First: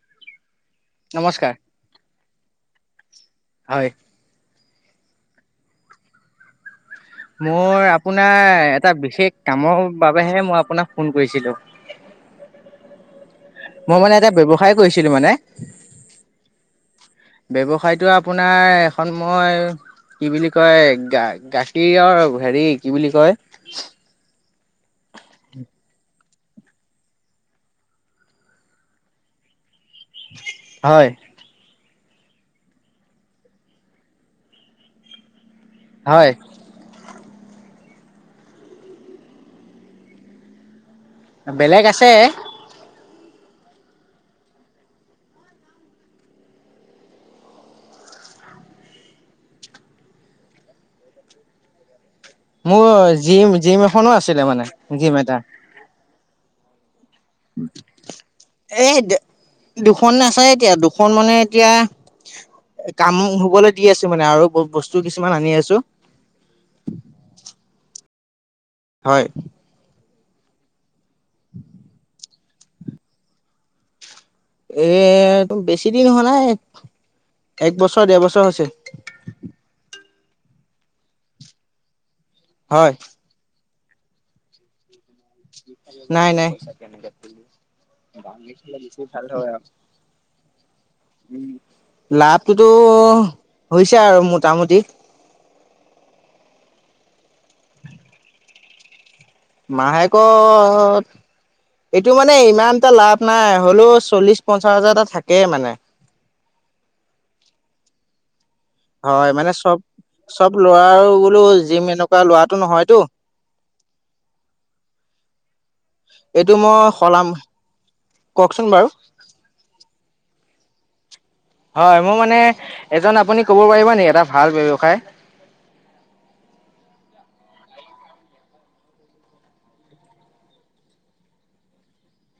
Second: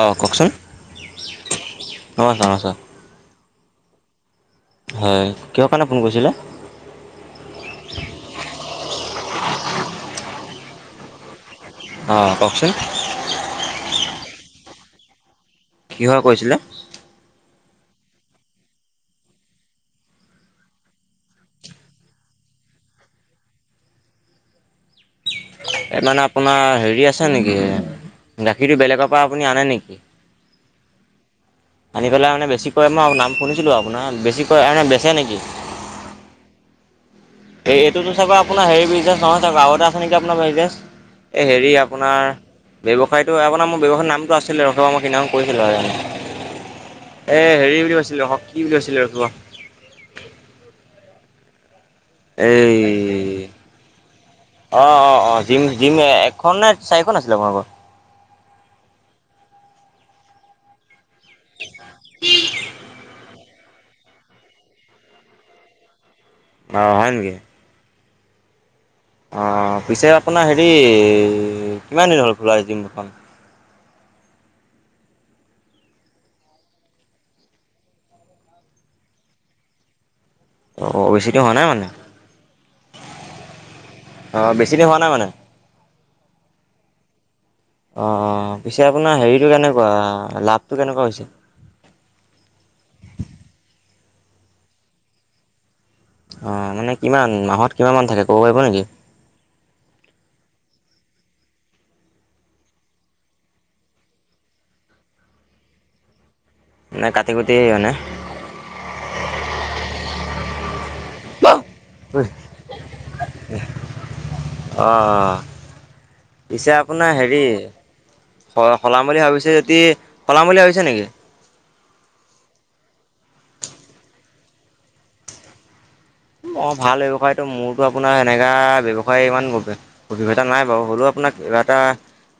অঁ কওকচোন নমস্কাৰ নমস্কাৰ-নমষ্কাৰ। হয়। হয় কিহৰ কাৰণে ফোন কৰিছিলে? মোৰ আপোনাৰ এটা বিশেষ কামৰ বাবেহে মই আপোনাক ফোন কৰিছিলো। অঁ কওকচোন৷ মই মানে এটা ব্যৱসায় কৰিছিলো মানে কিহৰ কৰিছিলে? ব্যৱসায়টো আপোনাৰ এখন মই কি বুলি কয় গা গাখীৰৰ হেৰি কি বুলি কয় এই মানে আপোনাৰ হেৰি আছে নেকি গাখীৰটো বেলেগৰ পৰা আপুনি আনে নেকি? হয়। আনি পেলাই মানে বেছিক কৈ মই নাম শুনিছিলো আপোনাৰ বেছিক কৈ মানে বেচে নেকি। হয়। এই এইটোতো চাগৈ আপোনাৰ হেৰি বিজনেছ নহয় চাগে আৰু এটা আছে নেকি আপোনাৰ বিজনেছ? এ হেৰি বেলেগ আছে আপোনাৰ বেৱ টো আপোনাৰ মোৰ ব্যৱসায়ৰ নামটো আছিলে ৰখিবা মই সেইদিনাখন কৰিছিলো আৰু এ হেৰি বুলি কৈছিলে শ কি বুলি কৈছিলো ৰখিব [inaudible] এই মোৰ জিম জিম এখনো আছিলে মানে জিম অ-অ-অ এটা জিম-জিম এক খন নে চাৰিখন আছিলে আপোনালোকৰ এই, দু দুখননে আছে এতিয়া দুখ ফোন মানে এতিয়া, কাম হবলৈ দি আছো মানে আৰু বস্তু কিছুমান আনি আছো। অ হয় নেকি? হয় অ পিছে আপোনাৰ হেৰি কিমান দিন হ'ল খোলা জিম দুখন? এ বেছি দিন হোৱা নাই। এক বছৰ ডেৰ বছৰ হৈছে। অ-অ বেচিতি হোৱা নাই মানে। হয়। অ বেছি দি হোৱা নাই মানে? নাই-নাই। অ-অ পিছে আপোনাৰ হেৰিটো কেনেকুৱা লাভটো কেনেকুৱা হৈছে? লাভটোতো হৈছে আৰু মোটামুটি। অ মানে কিমান মাহত কিমান মান থাকে ক'ব পাৰিব নেকি? মাহেকত এইটো মানে ইমানটা লাভ নাই হলেও চল্লিশ পঞ্চাশ হাজাৰ এটা থাকেই মানে। [inaudible] মানে কাটি কুটি মানে হয় মানে চব চব লৰাৰো বোলো জিম এনেকুৱা লৰাটো নহয়তো। অহঁ। এইটো পিছে মই আপোনাৰ সলাম হেৰি, কওকচোন স বাৰু সলাম বুলি ভাবিছে যদি পলাম বুলি ভাবিছে নেকি? হয় মোৰ মানে, এজন আপুনি কব পাৰিব নেকি এটা ভাল ব্যৱসায়৷ অ ভাল ব্যৱসায়তটো মোৰতো আপোনাৰ এনেকা ব্যৱসায় ইমান অভিজ্ঞতা নাই বাৰু হ'লেও আপোনাৰ কিবা এটা,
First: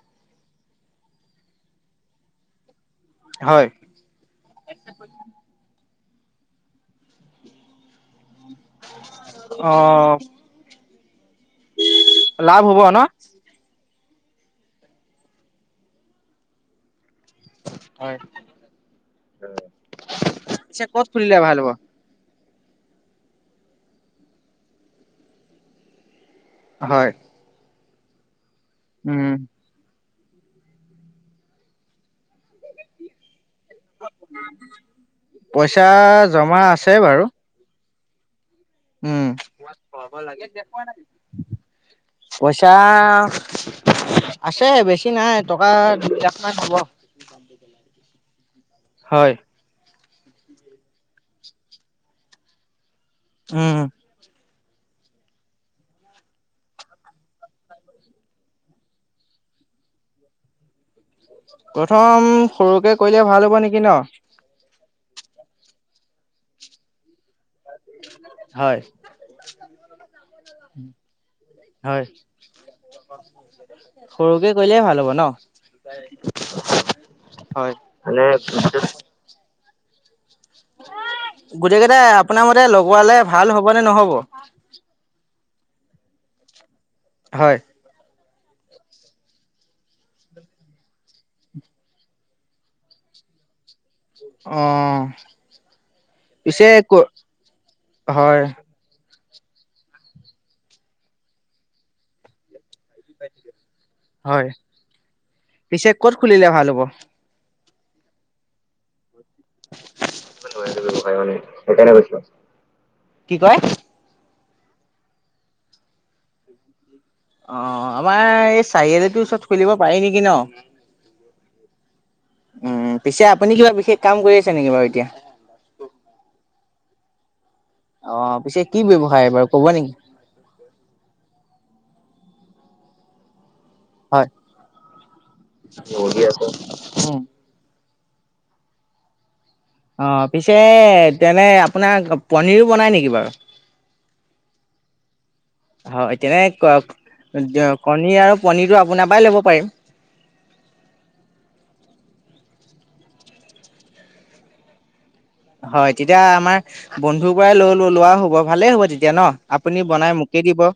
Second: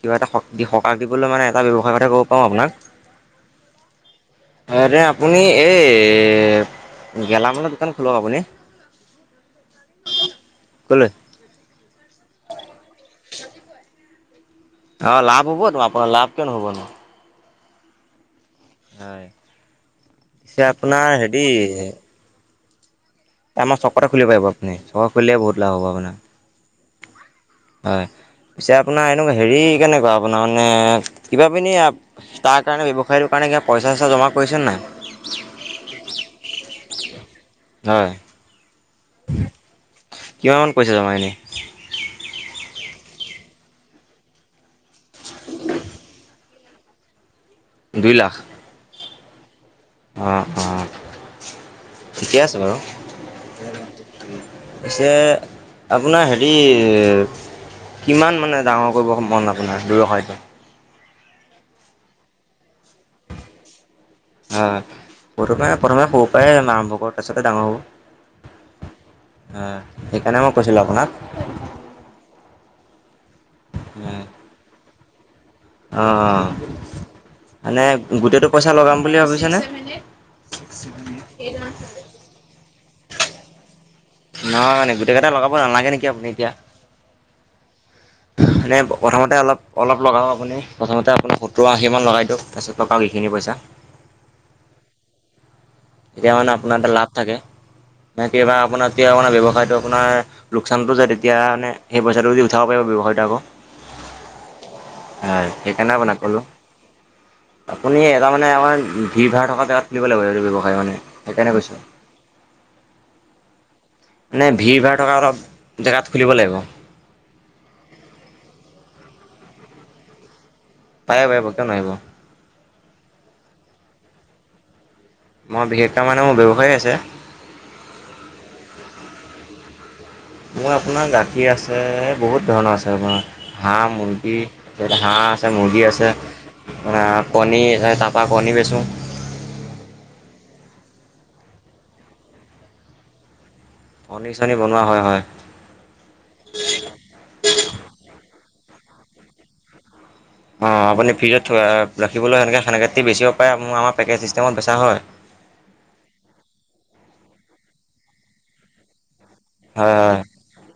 কিবা এটা, সকাহ দিবলৈ মানে এটা ব্যৱসায়ৰ কথা ক'ব পাৰোঁ আপোনাক হয় হয়', দে, আপুনি এই এ', গেলামানৰ দোকান খোলক আপুনি আহ',। ক'লৈ? ন অ', লাভ হ'ব ত আপোনাৰ লাভ কিয় নহ'ব ন। হয়', পিছে আচ্ছা, ক'ত আপোনাৰ খুলিলে হেৰি ভাল হ'ব? আমাৰ চকতে খুলিব পাৰিব আপুনি চকত খুলিলে বহুত লাভ হ'ব আপোনাৰ। হয়',। হয়, পিছে আপোনাৰ উম এনেকা হেৰি কেনেকুৱা আপোনাৰ মানে কিবা পিনি তাৰ কাৰণে ব্যৱসায়ীটোৰ কাৰণে কিবা পইচা চইচা জমা কৰিছে নাই? কৰিছোঁ বাৰু। হয়',। উম',। কিমান পইচা জমা এনেই? পইচা আছে, বেছি নাই টকা দুই লাখ মান হ'ব। দুই লাখ? হয়',। অহ', - অহ', ঠিকে আছে বাৰু। উম, পিছে আপোনাৰ হেৰি কিমান মানে ডাঙৰ কৰিব মন আপোনাৰ ব্যৱসায়তো? প্ৰথম, সৰুকে কৰিলে ভাল হ'ব নেকি ন? হয় সৰুটো মানে প্ৰথমে সৰু পৰাই আৰম্ভ কৰ তাৰপিছত হয়',। হয় ', সেইকাৰণে মই কৈছিলোঁ আপোনাক হয়। সৰুকে কৰিলেহে ভাল হ'ব। ন? অ', হয়। মানে গোটেইটো পইচা লগাম বুলি ভাবিছেনে? এই', গোটকেটাই আপোনাৰ মতে লগোৱালে ভাল হ'ব নে নহ'ব? নহয়', মানে গোটেইকেটা লগাব নালাগে নেকি আপুনি এতিয়া? হয়',। এনেই প্ৰ', - প্ৰথমতে অলপ অলপ লগাব আপুনি। প্ৰথমতে আপুনি সত্তৰ আশী মান লগাই দিয়ক। তাৰপছত লগাব ইখিনি পইচা অঁহ',। তেতিয়া মানে আপোনাৰ এটা লাভ থাকে। নহ'লে হয়। কিবা আপোনাৰ ব্যৱসায়টো আপোনাৰ লোকচানতো যাই তেতিয়া সেই পইচাটো দি উঠাব পাৰিব ব্যৱসায়টো আকৌ। হয়। হয়', - পিছে সেইকাৰণে ক'ত আপোনাক ক'লো খুলিলে ভাল হ'ব? আপুনি এটা মানে আমাৰ ভিৰ ভাৰ থকা জেগাত খুলিব লাগিব এইটো ব্যৱসা এইটো ব্যৱসায় মানে, সেইকাৰণে কৈছোঁ। কি কয়? মানে ভিৰ ভাৰ থকা অলপ জেগাত খুলিব লাগিব অঁ', আমাৰ এই চাৰিআলিটোৰ ওচৰত খুলিব পাৰি নেকি ন'? পাৰিব পাৰিব কিয় নোৱাৰিব। উম', পিছে আপুনি কিবা বিশেষ কাম কৰি আছে নেকি বাৰু এতিয়া? মই বিশেষক মানে, মোৰ ব্যৱসায় আছে। অঁ', পিছে কি ব্যৱসায় বাৰু ক'ব নেকি? মোৰ আপোনাৰ গাখীৰ আছে, বহুত ধৰণৰ আছে আপোনাৰ হাঁহ, হয়, মুৰ্গী, হাঁহ আছে, মুৰ্গী আছে, উম। অ', কণী আছে তা তা, পৰা কণী বেচো। অঁ', পিছে তেনে আপোনাৰ পনীৰো বনাই নেকি বাৰু? কণী চনী বনোৱা হয় হয়। হয়', তেনে ক', -ক', কণী আৰু পনীৰটো আপোনাৰ পৰাই ল'ব পাৰিম? অঁ', আপুনি ফ্ৰিজত থৈ ৰাখিবলৈ এনেকে সেনেকৈতো বেচিব পাৰে মোৰ আমাৰ পেকেজ চিষ্টেমত বেচা হয়। হয়। তেতিয়া আমাৰ বন্ধুৰ পৰাই লৈ লো লোৱা হব। ভালেই হব তেতিয়া ন? আপুনি হয় হয় বনাই মোকেই দিব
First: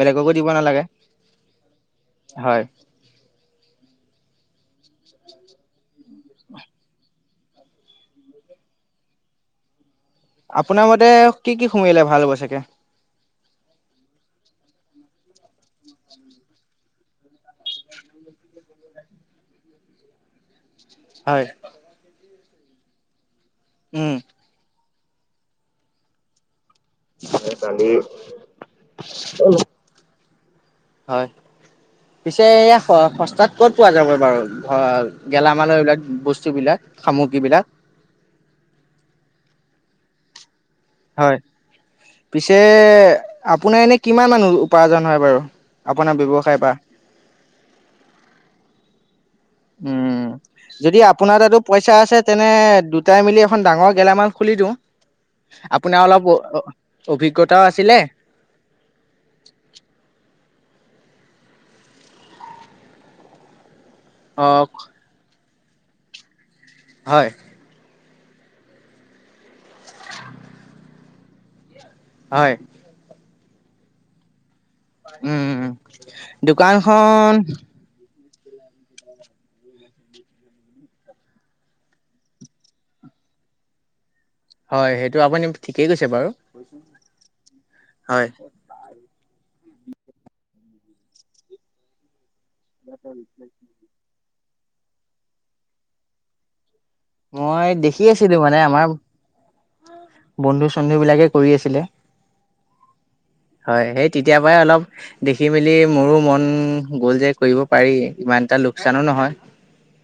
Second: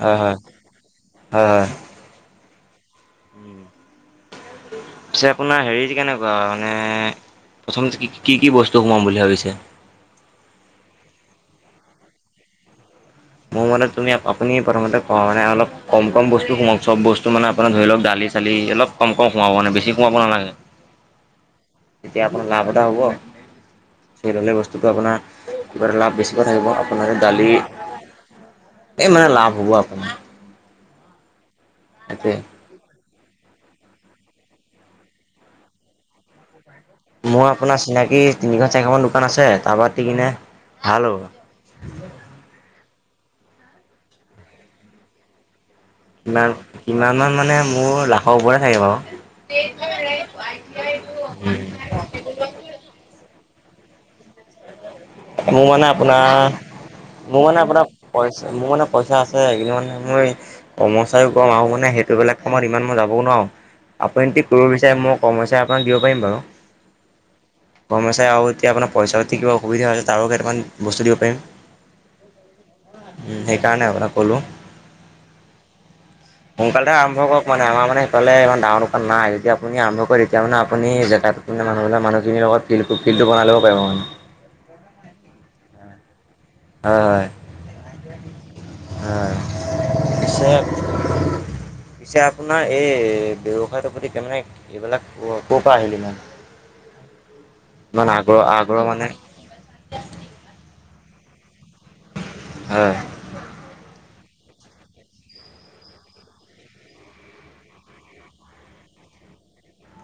হয় হয় বেলেগকো দিব নালাগে। হয় হয়। হয়। পিছে আপোনাৰ হেৰি কেনেকুৱা মানে প্ৰথমতে কি-কি-কি বস্তু সোমাম বুলি ভাবিছে? আপোনাৰ মতে কি কি সুমিয়ালে ভাল হব চাকে? মোৰ মতে তুমি আপুনি প্ৰথমতে মানে অলপ কম কম বস্তু সোমাৱক। চব বস্তু আপোনাৰ ধৰি লক দালি চালি, অলপ কম কম সোমোৱাব মানে বেছি সোমোৱাব নালাগে। হয়। তেতিয়া আপোনাৰ লাভ এটা হ'ব। উম চাই ললে বস্তুটো আপোনাৰ কিবা এটা লাভ বেছিকৈ থাকিব। [unintelligible] এ মানে লাভ হ'ব আপোনাৰ। হয়। সেইটোৱে। পিছে এইয়া স সচ তাত ক'ত পোৱা যাব বাৰু গেলামাল এইবলাক বস্তুবিলাক? মোৰ সামগ্ৰীবিলাক আপোনাৰ চিনাকি তিনিখ চাৰিখ মান দোকান আছে তাৰপাতি কিনে ভাল হ'ব। হয় পিছে আপোনাৰ এনে কিমান মানুহ উপাৰ্জন হয় বাৰু? আপোনাৰ ব্যৱসায়ৰ পৰা কিমান-কিমান মান মানে মোৰ লাখৰ ওপৰে থাকে বাৰু৷ উম যদি আপোনাৰ তাতো পইচা আছে তেনে দুটাই মিলি এখন ডাঙৰ গেলামাল খুলি দিওঁ৷ মোৰ মানে আপোনাৰ মোৰ মানে অভিজ্ঞতাও আপোনাৰ আছিলে পই পইচা মোৰ মানে পইচা আছে সেই মানে মই কৰ্মচাৰীও গম আহোঁ মানে সেইটোবিলাক সময়ত ইমান মই যাবও নোৱাৰোঁ আপুনি অ কৰিব বিচাৰে মই কৰ্মচাৰী আপোনাক দিব পাৰিম বাৰু৷ হয় কৰ্মচাৰী আৰু এতিয়া আপোনাৰ পইচা যতি কিবা অসুবিধা হৈছে তাৰো কেইটামান বস্তু দিব পাৰিম৷ হয় সেইকাৰণে আপোনাক ক'লোঁ৷ উম দোকানখন ক'লে ইমান ডাঙৰ দোকান নাই যদি আপুনি আৰম্ভ কৰে তেতিয়া মে আপুনি আৰম্ভ মানুহ মানুহখিৰ লগত ফ [unintelligible] টো বনাই লব পাৰিব মানে৷ হয় সেইটো আপুনি ঠিকেই কৈছে বাৰু হয় হয়৷ হয় পিছে-পিছে আপ আপোনাৰ এই ব্যৱসায়টোৰ প্ৰতি কে মমানে এইবিলাক ক'ৰ পৰা আহিল ইমান? মই দেখি ইমান আছিলো আগ্ৰহ মানে আগ্ৰহ আমাৰ বন্ধু চন্ধু বিলাকে কৰি আছিল ছিলে হয় হয় সেই তেতিয়াৰ পৰাই অলপ দেখি মেলি মোৰো মন গ'ল যে কৰিব পাৰি ইমান এটা লোকচানো ন নহয়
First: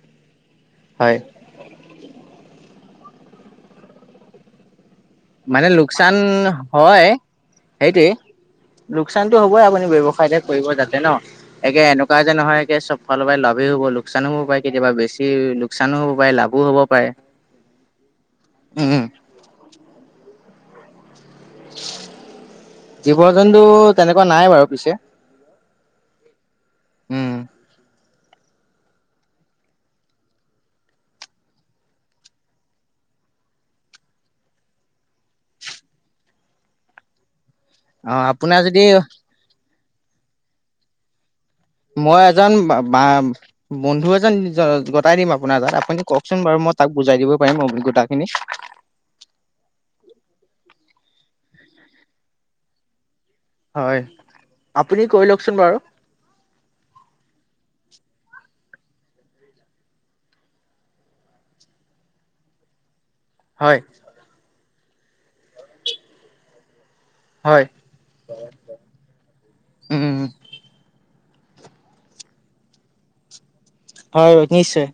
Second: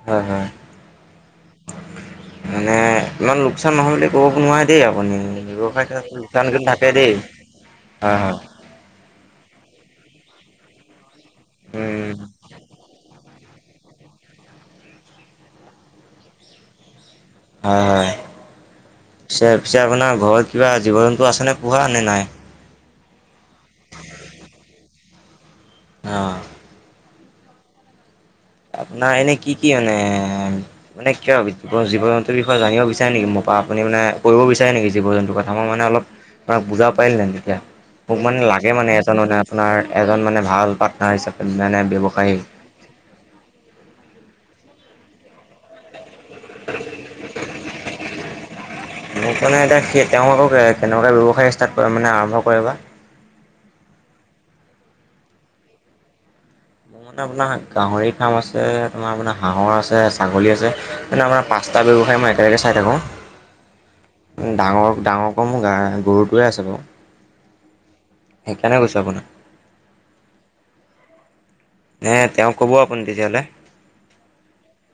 হয়-হয় হয়। মানে ইমান লোকচান নহয় বুলি ক'ব নোৱাৰে দেই আপুনি ব্যৱসায় ক্ষ লোকচান থাকে হয় দেই৷ সেইটোৱে হয় হয় লোকচানতটো হ'বই আপুনি ব্যৱসায়তে কৰিব যাতে ন একে উম এনেকুৱা যে নহয়ে চব ফালৰ পৰা লভ৷ হ'ব লোকচান হ'ব পাৰে কেতিয়াবা বেছি লোকচানো হ'ব পাৰে লাভো হ'ব পাৰে৷ হয়-হয় উম, পিছে-পিছে আপোনাৰ ঘৰত কিবা জীৱন জীৱ-জন্তু তেনেকুৱা নাই বাৰু পিছে অ উম আপোনাৰ এনে কি-কি মানে-মানে কিয় জীৱ জন্তুৰ বিষয়ে জানিব বিচাৰে নেকি মোক- ত আপুনি মানে কৰিব বিচাৰে নেকি জীৱ জন্তুৰ কথা মই মানে অলপ ম বুজাব পাৰিলেহ তেতিয়া৷ মোক অ', মানে আপোনাৰ লাগে যদি মানে এজন মানে আপোনাৰ এজন মানে ভাল পাৰ্টনাৰ হিচাপ মই এজন বা বন্ধু এজন গতাই দিম আপোনাৰ তাত আপুনি কওক ককচোন বাৰু মই তাক বুজাই দিব পাৰিম অভিজ্ঞতা খিনি৷ মোক মানে এতিয়া স তেওঁ আকৌ কেনেকুৱা ব্যৱসায় ষ্টাৰ্ট কৰে মানে আৰম্ভ কৰে বা৷ হয়, আপুনি কৈ লওকচোন বাৰু। [unintelligible] আপোনাৰ গাহৰি ফাৰ্ম আছে, তোমাৰ মানে হাঁহৰ আছে, ছাগলী আছে মানে আমাৰ পাচটা ব্যৱসায় মই একেলগে চাই থাকো। হয়। ডাঙৰ -ডাঙৰক মোৰ গা -গৰুটোৱে আছে বাৰু। হয়। সেইকাৰণে কৈছো আপোনাক উম, নে তেওঁ কব আপুনি তেতিয়াহ'লে। হয় - হয় নিশ্চয়।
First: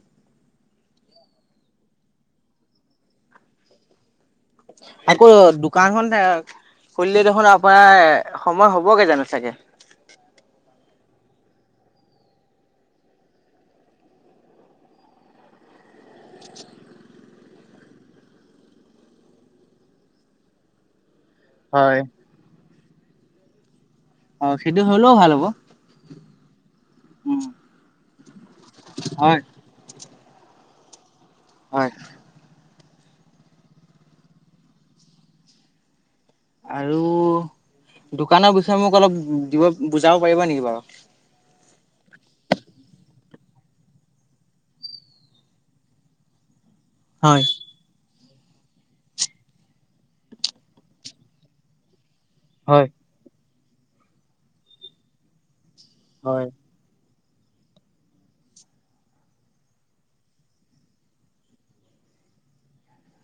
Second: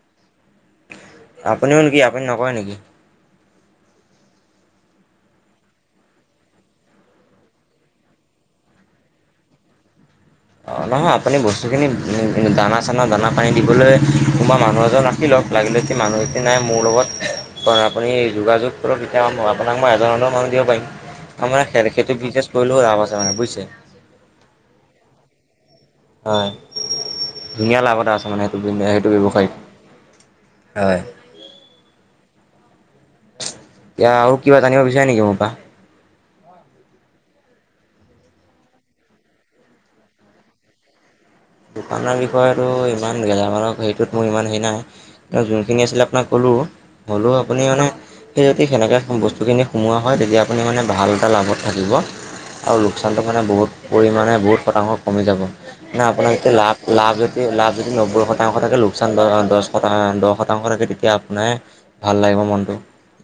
আপুনিও নেকি আপুনি নকয় নেকি? আকৌ দোকানখন তে খুলিলে দেখোন আপোনাৰ সময় হবগে জানো চাগে? অহ, নহয় আপুনি বস্তু খিনি দানা- চানা -দানা পানী দিবলৈ কোনোবা মানুহ এজন ৰাখি ল'। লাগিলে কি মানুহ এটি নাই মোৰ লগত। কৰ আপুনি যোগাযোগ কৰক, তেতিয়া আপোনাক মই এজন -এজনৰ মানুহ দিব পাৰিম। তাৰমানে হয়। সেইটো বিজনেছ কৰিলেও লাভ আছে মানে বুইছে? অহ, সেইটো হলেও ভাল হ'ব। হয়, উম ধুনীয়া লাভ এটা আছে মানে সেইটো- সেইটো হয়, ব্যৱসায়ত। হয়। হয়। কিয়া আৰু কিবা জানিব বিছাৰে নিকী মোৰপা? আৰু দোকানৰ বিষয়ে মোক অলপ দিব, বুজাব পাৰিব নেকি বাৰু? দোকানৰ বিষয়টো ইমান গেলামালৰ সেইটোত মোৰ ইমান হেৰি নাই, যোনখিনি আছিলে আপোনাক ক'লোঁ। হ'লো হয়। আপুনি মানে সেই যদি সেনেকে বস্তুখিনি সোমোৱা হয়, তেতিয়া আপুনি মানে ভাল এটা লাভত থাকিব আৰু হয়। লোকচানটো মানে বহুত পৰিমাণে বহুত শতাংশ কমি যাব মানে আপোনাৰ হয়, যেতিয়া লাভ লাভ যদি লাভ যদি নব্বৈ শতাংশ থাকে লোকচান দচ দহ শতাংশ থাকে, তেতিয়া আপোনাৰ ভাল লাগিব মনটো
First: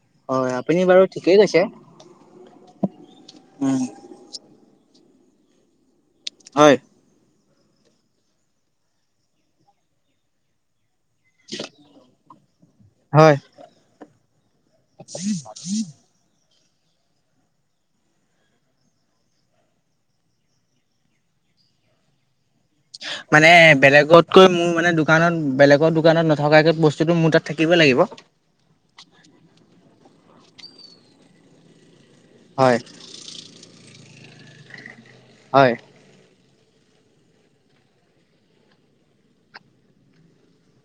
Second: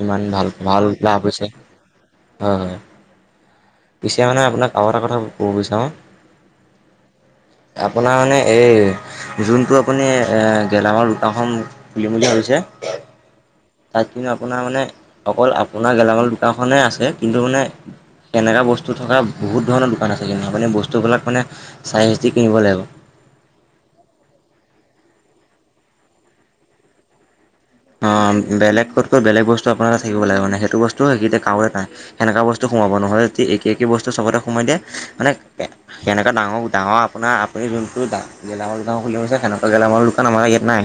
ইমান হয়, ভাল- আপুনি ভাল বাৰু লাভ ঠিকেই হৈছে কৈছে, অহ। উম, পিছে মানে আপোনাক আৰু এটা কথা ক'ব [unintelligible] হয়। আপোনাৰ মানে এই যোনটো আপুনি গেলাম অসম খুলিমুলি হৈছে। হয়। তাত কিন্তু আপোনাৰ মানে অকল আপোনাৰ গেলামাল দোকানখনেই আছে, কিন্তু মানে তেনেকা বস্তু থকা বহুত ধৰণৰ দোকান আছে কিন্তু আপুনি বস্তুবিলাক মানে চাইজিক মানে বেলেগত কৈ মোৰ মানে দোকানত বেলেগৰ দোকানত নথকাকে বস্তুটো মোৰ তাত থাকিব লাগিব। অহ, বেলেগ কতকৈ বেলেগ বস্তু আপোনাৰ এটা থাকিব লাগে মানে, সেইটো বস্তু হিতে কাৱৈ কাই সেনেকা বস্তু হয়। সোমাব নহয় যদি একে- একে বস্তু চবতে সোমাই দিয়া মানে হয়, কেনেকা ডাঙৰ ডাঙৰ আপোনাৰ আপুনি যোনটো গেলামাল দোকান খুলি গছে সেনেকুৱা গেলামালৰ দোকান আমাৰ ইয়াত নাই।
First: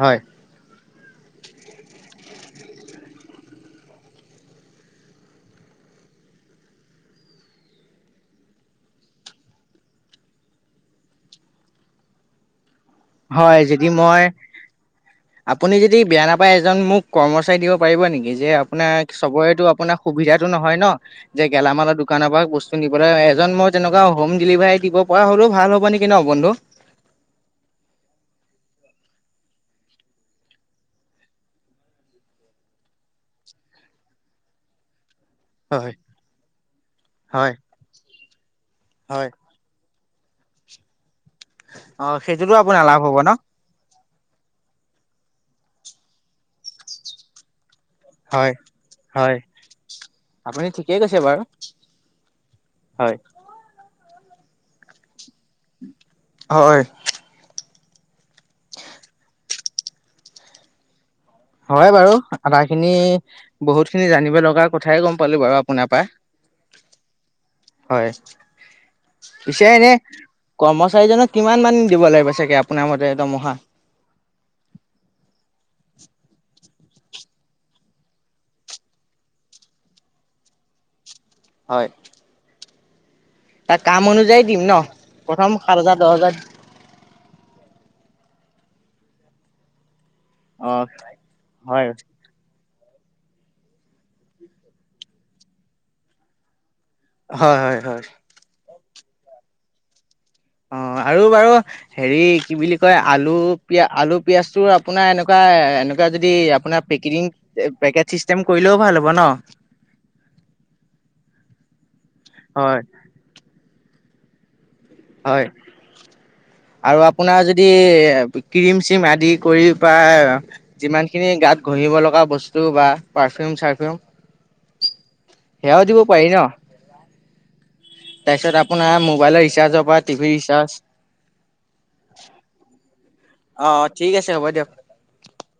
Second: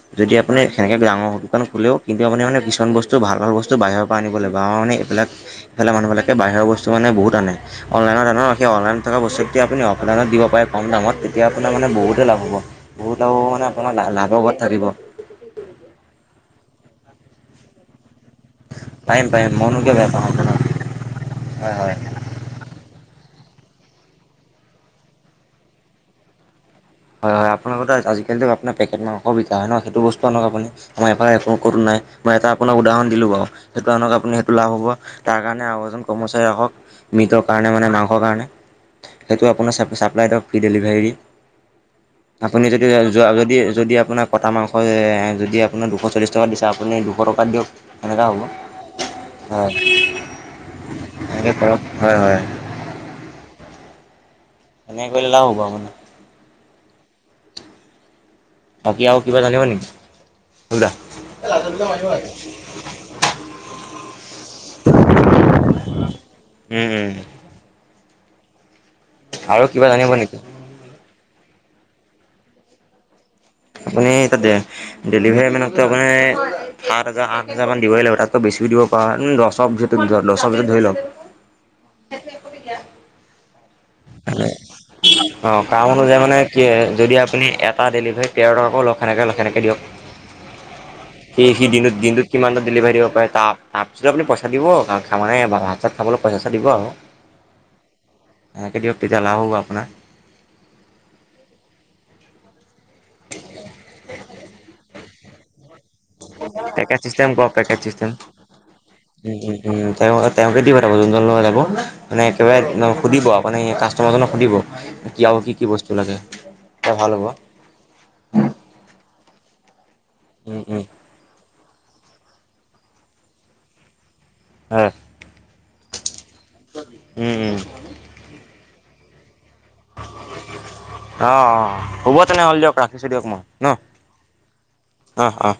হয়। যদি আপুনি সেনেকে ডাঙৰ দোকান খোলেও কিন্তু মানে- মানে কিছুমান বস্তু ভাল -ভাল বস্তু বাহিৰৰ পৰা আনিব লাগিব, আৰু মানে এইবিলাক এইফালে মানুহবিলাকে বাহিৰৰ বস্তু বহুত আনে, অনলাইত অনেও আছে অনলাইত থাকা বস্তুকে আপুনি অফলাইনত দিব পাৰে কম দামত তেতিয়া আপোনাৰ মানে বহুতে লাভ হ'ব বহুত আৰু হয়, মানে যদি আপোনাৰ মই লাভবত থাকিব। আপুনি যদি বেয়া নেপায় এজন মোক কৰ্মচাৰী দিব পাৰিব নেকি? যে আপোনাৰ পাৰিম পাৰিম চবৰেটো মইনো কিয় আপোনাৰ বেয়া পাম সুবিধাটো আপোনাক নহয় ন', যে হয় হয় গেলামালৰ দোকানৰ পৰা বস্তু নিবলৈ এজন মই তেনেকুৱা হোম ডেলিভাৰী দিব পৰা হলেওঁ ভাল হ'ব নেকি ন'বন্ধু? হয় -হয় আপোনালোকৰ তাত আজিকালিও পেকেট মাংস বিকা হয় ন'সেইটো বস্তু আনক আপুনি আমাৰ এফালে কটো নাই মই এটা আপোনাক উদাহৰণ দিলো বাও, সেইটো আনক আপুনি সেইটো লাভ হ'ব। তাৰ কাৰণে আৰু হয় এজন কৰ্মচাৰী ৰাখক মৃতৰ হয় কাৰণে মানে মাংসৰ কাৰণে, হয়। সেইটো আপোনাৰ চে ছাপ্লাই দক ফ্ৰী ডেলিভাৰী। অ সেইটোতো আপুনি আপোনাৰ যদি লাভ হ'ব যোৱা ন? যদি যদি আপোনাৰ কটা মাংস এ যদি আপোনাৰ দুশ চল্লিছ টকাত দিছে, আপুনি দুশ টকাত দিয়ক তেনেকুৱা হ'ব। হয় হয়, আপুনি ঠিকেই কৈছে বাৰু। এনেই পৰপ হয়-হয়। হয়। এনেকে কৰিলে লাভ হ'ব আপোনাৰ। হয় বাকী আৰু কিবা জানিব নিকি? হয় বাৰু আধা খিনি বহুত খিনি জানিব লগা কথাই গম পালো বাৰু আপোনাৰ পৰা। উম-উম হয়। পিছে এনে নেকি কৰ্মচাৰীজনক কিমান মান দিব লাগিব চাগে আপোনাৰ মতে দৰমহা? আপুনি তাতে ডেলিভাৰী মানত ত আপুনি সাতহাজাৰ আঠহাজাৰ দিবই লাগিব, তাতকৈ বেছি দিব পাৰা, উম দছৰ ভিত দছৰ ভিতৰ ধৰি লওক। হয় তাৰ কাম অনুযায়ী মানে দিম ন প্ৰথম অ সাত কাম হাজাৰ দহ অনুযায়ী হাজাৰ মানে কি যদি আপুনি এটা ডেলিভাৰীত তেৰট অকলক সেনেকে সেনেকে দিয়ক, অ সি-সি হয় দিনটোত-দিনটোত কিমান টা ডেলিভাৰী দিব পাৰে, তা তাপিছত আপুনি পইচা দিব, ভাত চাত খাবলৈ পইচা চইচা দিব আক। হয়-হয়-হয় তাকে দিয়ক তেতিয়া লাভ হ'ব আপোনাৰ। অ আৰু বাৰু হেৰি কি বুলি কয় আলু পিয় আলু পিয়াজটো আপোনাৰ এনেকু কুৱা [unintelligible] পেকেট চিষ্টেম কৰক পেকেট কৰিলেও ভাল হ'ব ন চিষ্টেম৷ উম-উম-উম তেওঁ তেওঁকে দী পথাব যোন জন লৰা যাব, মানে হয় একেবাৰে সুধিব আও মানে কাছ টমাৰ জনক সুধিব। কি আৰু হয় কি কি বস্তু লাগে তেতিয়া আৰু ভাল হ'ব আপোনাৰ যদি ক্ৰিম চিম আদি কৰি পাই উম উম যিমান খিনি গাত ঘহিব লগা বস্তু বা পাৰফিউম চাৰফিউম হয় সেয়াও দিব পাৰি ন? উম উম তাৰপিছত আ আপোনাৰ মোবাইল ৰিচাৰ্জ অ-অ-অ হ'ব তেনেহ'লে দিয়ক ৰাখিছো দিয়ক। ন অ ঠিক আছে হ'ব দিয়ক অহ-অহ।